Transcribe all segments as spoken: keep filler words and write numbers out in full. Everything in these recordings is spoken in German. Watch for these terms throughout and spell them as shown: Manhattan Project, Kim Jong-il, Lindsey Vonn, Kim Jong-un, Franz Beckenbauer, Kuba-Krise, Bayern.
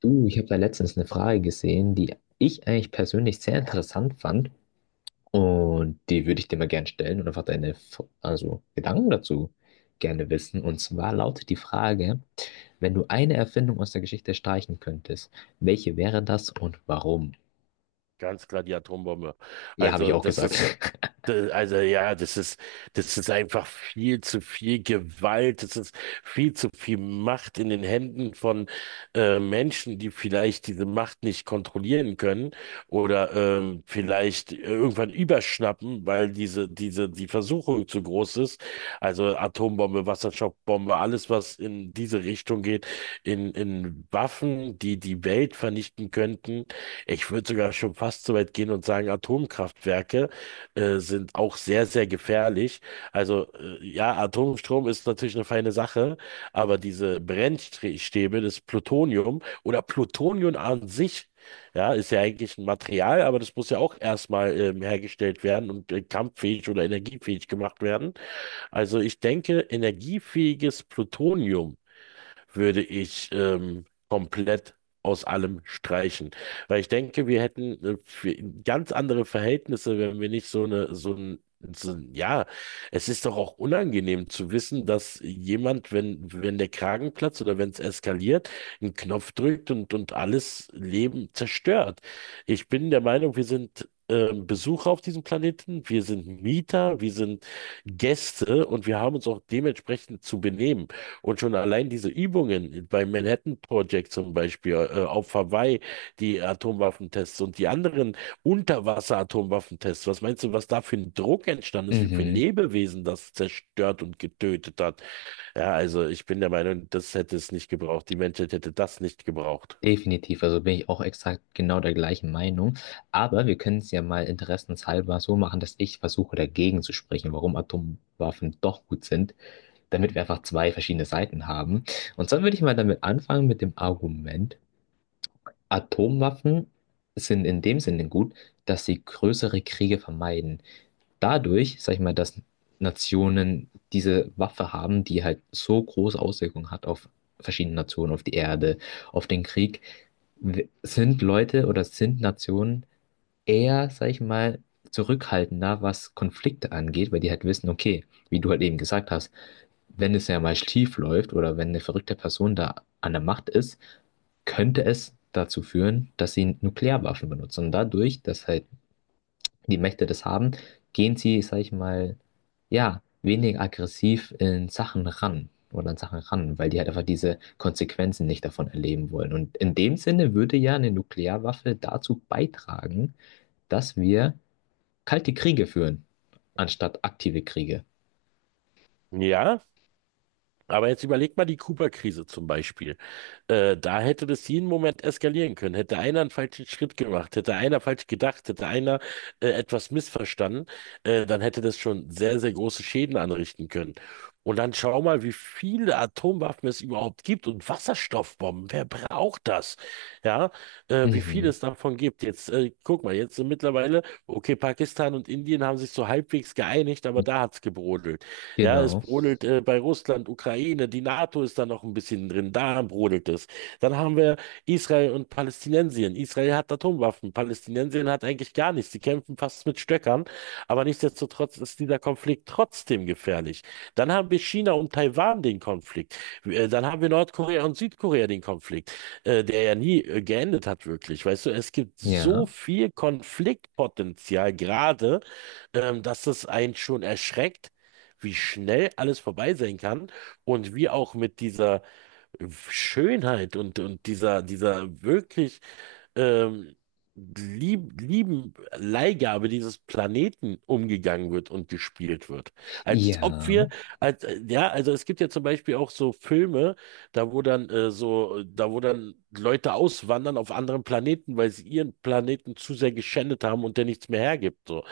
Du, ich habe da letztens eine Frage gesehen, die ich eigentlich persönlich sehr interessant fand, und die würde ich dir mal gerne stellen und einfach deine F- also Gedanken dazu gerne wissen. Und zwar lautet die Frage, wenn du eine Erfindung aus der Geschichte streichen könntest, welche wäre das und warum? Ganz klar die Atombombe. Ja, habe ich Also auch das gesagt. ist, d- also ja, das ist, das ist einfach viel zu viel Gewalt, das ist viel zu viel Macht in den Händen von äh, Menschen, die vielleicht diese Macht nicht kontrollieren können oder ähm, vielleicht irgendwann überschnappen, weil diese, diese, die Versuchung zu groß ist. Also Atombombe, Wasserstoffbombe, alles, was in diese Richtung geht, in, in Waffen, die die Welt vernichten könnten. Ich würde sogar schon fast so weit gehen und sagen, Atomkraftwerke äh, sind auch sehr, sehr gefährlich. Also äh, ja, Atomstrom ist natürlich eine feine Sache, aber diese Brennstäbe, das Plutonium oder Plutonium an sich, ja, ist ja eigentlich ein Material, aber das muss ja auch erstmal ähm, hergestellt werden und äh, kampffähig oder energiefähig gemacht werden. Also ich denke, energiefähiges Plutonium würde ich ähm, komplett aus allem streichen. Weil ich denke, wir hätten äh, für ganz andere Verhältnisse, wenn wir nicht so eine, so ein, so ein, ja, es ist doch auch unangenehm zu wissen, dass jemand, wenn, wenn der Kragen platzt oder wenn es eskaliert, einen Knopf drückt und, und alles Leben zerstört. Ich bin der Meinung, wir sind äh, Besucher auf diesem Planeten, wir sind Mieter, wir sind Gäste und wir haben uns auch dementsprechend zu benehmen. Und schon allein diese Übungen beim Manhattan Project zum Beispiel, äh, auf Hawaii, die Atomwaffentests und die anderen Unterwasser-Atomwaffentests, was meinst du, was da für ein Druck entstanden ist, wie viele Mhm, Lebewesen das zerstört und getötet hat? Ja, also ich bin der Meinung, das hätte es nicht gebraucht. Die Menschheit hätte das nicht gebraucht. definitiv, also bin ich auch exakt genau der gleichen Meinung. Aber wir können es ja mal interessenshalber so machen, dass ich versuche, dagegen zu sprechen, warum Atomwaffen doch gut sind. Damit wir einfach zwei verschiedene Seiten haben. Und zwar würde ich mal damit anfangen, mit dem Argument: Atomwaffen sind in dem Sinne gut, dass sie größere Kriege vermeiden. Dadurch, sag ich mal, dass Nationen diese Waffe haben, die halt so große Auswirkungen hat auf verschiedene Nationen, auf die Erde, auf den Krieg, w- sind Leute oder sind Nationen eher, sag ich mal, zurückhaltender, was Konflikte angeht, weil die halt wissen, okay, wie du halt eben gesagt hast, wenn es ja mal schief läuft oder wenn eine verrückte Person da an der Macht ist, könnte es dazu führen, dass sie Nuklearwaffen benutzen. Und dadurch, dass halt die Mächte das haben, gehen sie, sag ich mal, ja, weniger aggressiv in Sachen ran oder an Sachen ran, weil die halt einfach diese Konsequenzen nicht davon erleben wollen. Und in dem Sinne würde ja eine Nuklearwaffe dazu beitragen, dass wir kalte Kriege führen, anstatt aktive Kriege. Ja, aber jetzt überleg mal die Kuba-Krise zum Beispiel. Äh, da hätte das jeden Moment eskalieren können. Hätte einer einen falschen Schritt gemacht, hätte einer falsch gedacht, hätte einer äh, etwas missverstanden, äh, dann hätte das schon sehr, sehr große Schäden anrichten können. Und dann schau mal, wie viele Atomwaffen es überhaupt gibt und Wasserstoffbomben. Wer braucht das? Ja, äh, wie viel Mhm. es davon gibt. Jetzt äh, guck mal, jetzt sind mittlerweile. Okay, Pakistan und Indien haben sich so halbwegs geeinigt, aber da hat's gebrodelt. Ja, es Genau. brodelt äh, bei Russland, Ukraine, die NATO ist da noch ein bisschen drin, da brodelt es. Dann haben wir Israel und Palästinensien. Israel hat Atomwaffen, Palästinensien hat eigentlich gar nichts. Die kämpfen fast mit es mit Stöckern. Aber nichtsdestotrotz ist dieser Konflikt trotzdem gefährlich. Dann haben wir China und Taiwan den Konflikt. Äh, Dann haben wir Nordkorea und Südkorea den Konflikt, äh, der ja nie äh, geendet hat, wirklich. Weißt du, es gibt so Ja. viel Konfliktpotenzial gerade, ähm, dass es einen schon erschreckt, wie schnell alles vorbei sein kann und wie auch mit dieser Schönheit und, und dieser, dieser wirklich ähm, lieb, lieben Leihgabe dieses Planeten umgegangen wird und gespielt wird. Als ob wir, Ja, als, äh, ja, also es gibt ja zum Beispiel auch so Filme, da wo dann äh, so, da wo dann Leute auswandern auf anderen Planeten, weil sie ihren Planeten zu sehr geschändet haben und der nichts mehr hergibt. So.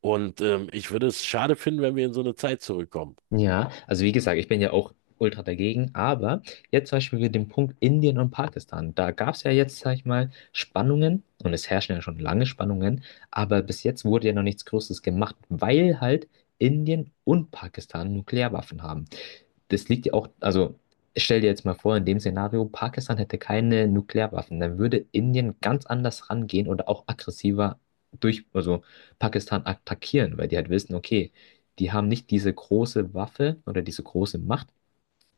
Und ähm, ich würde es schade finden, wenn wir in so eine Zeit zurückkommen. ja. Also, wie gesagt, ich bin ja auch ultra dagegen, aber jetzt zum Beispiel mit dem Punkt Indien und Pakistan: Da gab es ja jetzt, sag ich mal, Spannungen, und es herrschen ja schon lange Spannungen, aber bis jetzt wurde ja noch nichts Großes gemacht, weil halt Indien und Pakistan Nuklearwaffen haben. Das liegt ja auch, also stell dir jetzt mal vor, in dem Szenario, Pakistan hätte keine Nuklearwaffen, dann würde Indien ganz anders rangehen oder auch aggressiver durch, also Pakistan attackieren, weil die halt wissen, okay, die haben nicht diese große Waffe oder diese große Macht,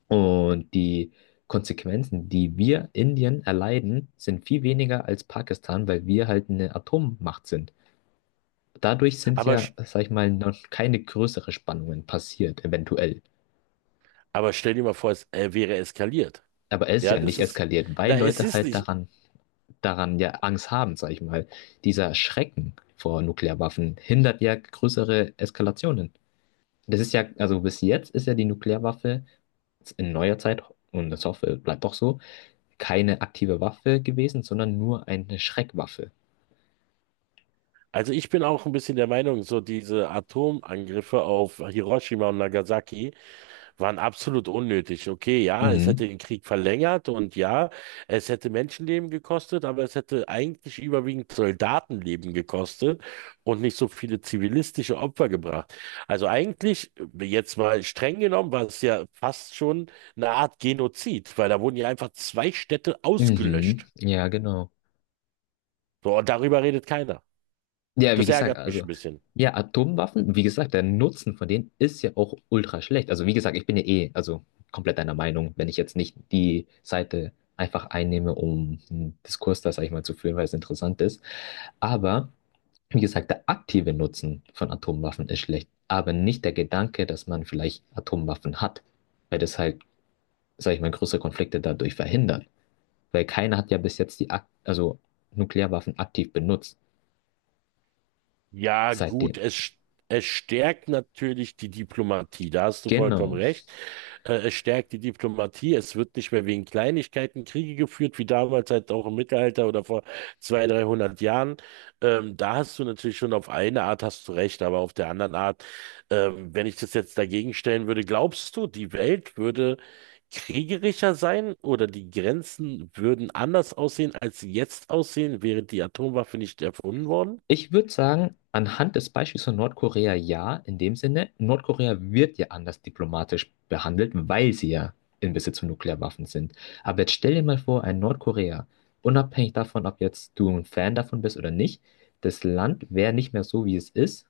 und die Konsequenzen, die wir Indien erleiden, sind viel weniger als Pakistan, weil wir halt eine Atommacht sind. Dadurch sind Aber, ja, sch- sag ich mal, noch keine größeren Spannungen passiert, eventuell. aber stell dir mal vor, es äh, wäre eskaliert. Aber es ist Ja, ja nicht das ist, eskaliert, weil na, es Leute ist halt nicht. daran, daran ja Angst haben, sag ich mal. Dieser Schrecken vor Nuklearwaffen hindert ja größere Eskalationen. Das ist ja, also bis jetzt ist ja die Nuklearwaffe in neuer Zeit, und das hoffe, es bleibt auch so, keine aktive Waffe gewesen, sondern nur eine Schreckwaffe. Also ich bin auch ein bisschen der Meinung, so diese Atomangriffe auf Hiroshima und Nagasaki waren absolut unnötig. Okay, ja, es Mhm. hätte den Krieg verlängert und ja, es hätte Menschenleben gekostet, aber es hätte eigentlich überwiegend Soldatenleben gekostet und nicht so viele zivilistische Opfer gebracht. Also eigentlich, jetzt mal streng genommen, war es ja fast schon eine Art Genozid, weil da wurden ja einfach zwei Städte Mhm. ausgelöscht. Ja, genau. So, und darüber redet keiner. Ja, wie Das gesagt, ärgert mich also, ein bisschen. ja, Atomwaffen, wie gesagt, der Nutzen von denen ist ja auch ultra schlecht. Also, wie gesagt, ich bin ja eh, also komplett deiner Meinung, wenn ich jetzt nicht die Seite einfach einnehme, um einen Diskurs da, sag ich mal, zu führen, weil es interessant ist. Aber, wie gesagt, der aktive Nutzen von Atomwaffen ist schlecht, aber nicht der Gedanke, dass man vielleicht Atomwaffen hat, weil das halt, sag ich mal, größere Konflikte dadurch verhindert. Weil keiner hat ja bis jetzt die, ak- also Nuklearwaffen aktiv benutzt, Ja, gut, seitdem. es, st- es stärkt natürlich die Diplomatie, da hast du vollkommen Genau. recht. Äh, es stärkt die Diplomatie, es wird nicht mehr wegen Kleinigkeiten Kriege geführt, wie damals halt auch im Mittelalter oder vor zweihundert, dreihundert Jahren. Ähm, da hast du natürlich schon auf eine Art hast du recht, aber auf der anderen Art, ähm, wenn ich das jetzt dagegen stellen würde, glaubst du, die Welt würde kriegerischer sein oder die Grenzen würden anders aussehen, als sie jetzt aussehen, wäre die Atomwaffe nicht erfunden worden? Ich würde sagen, anhand des Beispiels von Nordkorea, ja, in dem Sinne: Nordkorea wird ja anders diplomatisch behandelt, weil sie ja in Besitz von Nuklearwaffen sind. Aber jetzt stell dir mal vor, ein Nordkorea, unabhängig davon, ob jetzt du ein Fan davon bist oder nicht, das Land wäre nicht mehr so, wie es ist,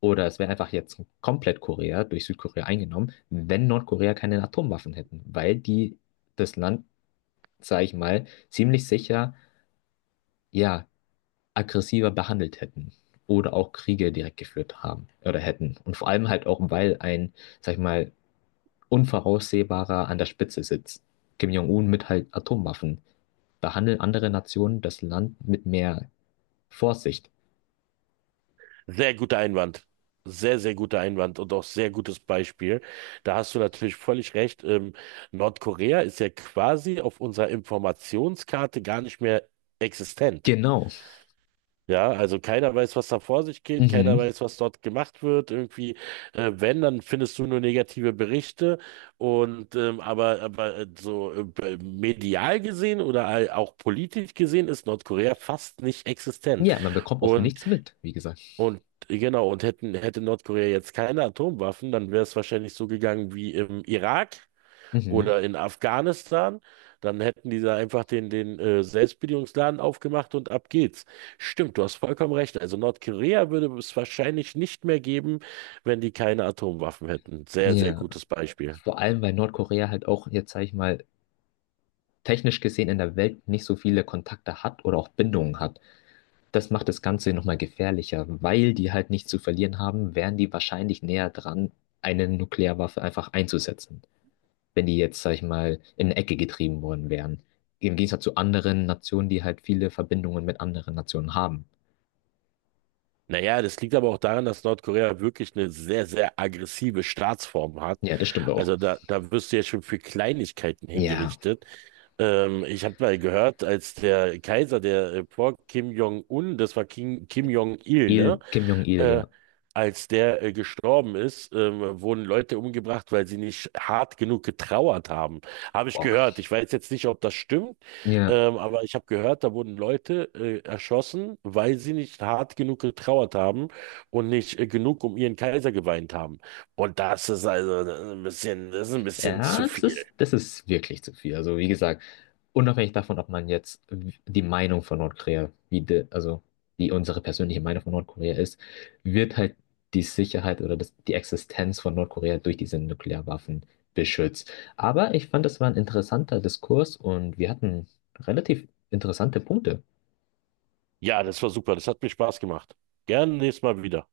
oder es wäre einfach jetzt komplett Korea durch Südkorea eingenommen, wenn Nordkorea keine Atomwaffen hätten, weil die das Land, sage ich mal, ziemlich sicher, ja, aggressiver behandelt hätten oder auch Kriege direkt geführt haben oder hätten. Und vor allem halt auch, weil ein, sag ich mal, unvoraussehbarer an der Spitze sitzt. Kim Jong-un mit halt Atomwaffen. Behandeln andere Nationen das Land mit mehr Vorsicht. Sehr guter Einwand. Sehr, sehr guter Einwand und auch sehr gutes Beispiel. Da hast du natürlich völlig recht. Ähm, Nordkorea ist ja quasi auf unserer Informationskarte gar nicht mehr existent. Genau. Ja, also keiner weiß, was da vor sich geht, keiner Mhm. weiß, was dort gemacht wird. Irgendwie, äh, wenn, dann findest du nur negative Berichte. Und ähm, aber, aber äh, so äh, b- medial gesehen oder all- auch politisch gesehen ist Nordkorea fast nicht existent. Ja, man bekommt auch nichts mit, wie gesagt. Und genau, und hätten, hätte Nordkorea jetzt keine Atomwaffen, dann wäre es wahrscheinlich so gegangen wie im Irak Mhm. oder in Afghanistan. Dann hätten die da einfach den, den äh, Selbstbedienungsladen aufgemacht und ab geht's. Stimmt, du hast vollkommen recht. Also Nordkorea würde es wahrscheinlich nicht mehr geben, wenn die keine Atomwaffen hätten. Sehr, sehr Ja. gutes Beispiel. Vor allem, weil Nordkorea halt auch jetzt, sag ich mal, technisch gesehen in der Welt nicht so viele Kontakte hat oder auch Bindungen hat. Das macht das Ganze nochmal gefährlicher, weil die halt nichts zu verlieren haben, wären die wahrscheinlich näher dran, eine Nuklearwaffe einfach einzusetzen, wenn die jetzt, sag ich mal, in eine Ecke getrieben worden wären. Im Gegensatz zu anderen Nationen, die halt viele Verbindungen mit anderen Nationen haben. Naja, das liegt aber auch daran, dass Nordkorea wirklich eine sehr, sehr aggressive Staatsform hat. Ja, das stimmt auch. Also da, da wirst du ja schon für Kleinigkeiten Ja, hingerichtet. Ähm, ich habe mal gehört, als der Kaiser, der äh, vor Kim Jong-un, das war Kim, Kim Jong-il, ne? Il, Kim Jong-il, ja. Äh, Als der äh, gestorben ist, ähm, wurden Leute umgebracht, weil sie nicht hart genug getrauert haben. Habe ich Boah. gehört. Ich weiß jetzt nicht, ob das stimmt, Ja. ähm, aber ich habe gehört, da wurden Leute äh, erschossen, weil sie nicht hart genug getrauert haben und nicht äh, genug um ihren Kaiser geweint haben. Und das ist also ein bisschen, das ist ein bisschen zu Ja, das viel. ist, das ist wirklich zu viel. Also, wie gesagt, unabhängig davon, ob man jetzt die Meinung von Nordkorea, wie de, also wie unsere persönliche Meinung von Nordkorea ist, wird halt die Sicherheit oder das, die Existenz von Nordkorea durch diese Nuklearwaffen beschützt. Aber ich fand, das war ein interessanter Diskurs, und wir hatten relativ interessante Punkte. Ja, das war super. Das hat mir Spaß gemacht. Gerne nächstes Mal wieder.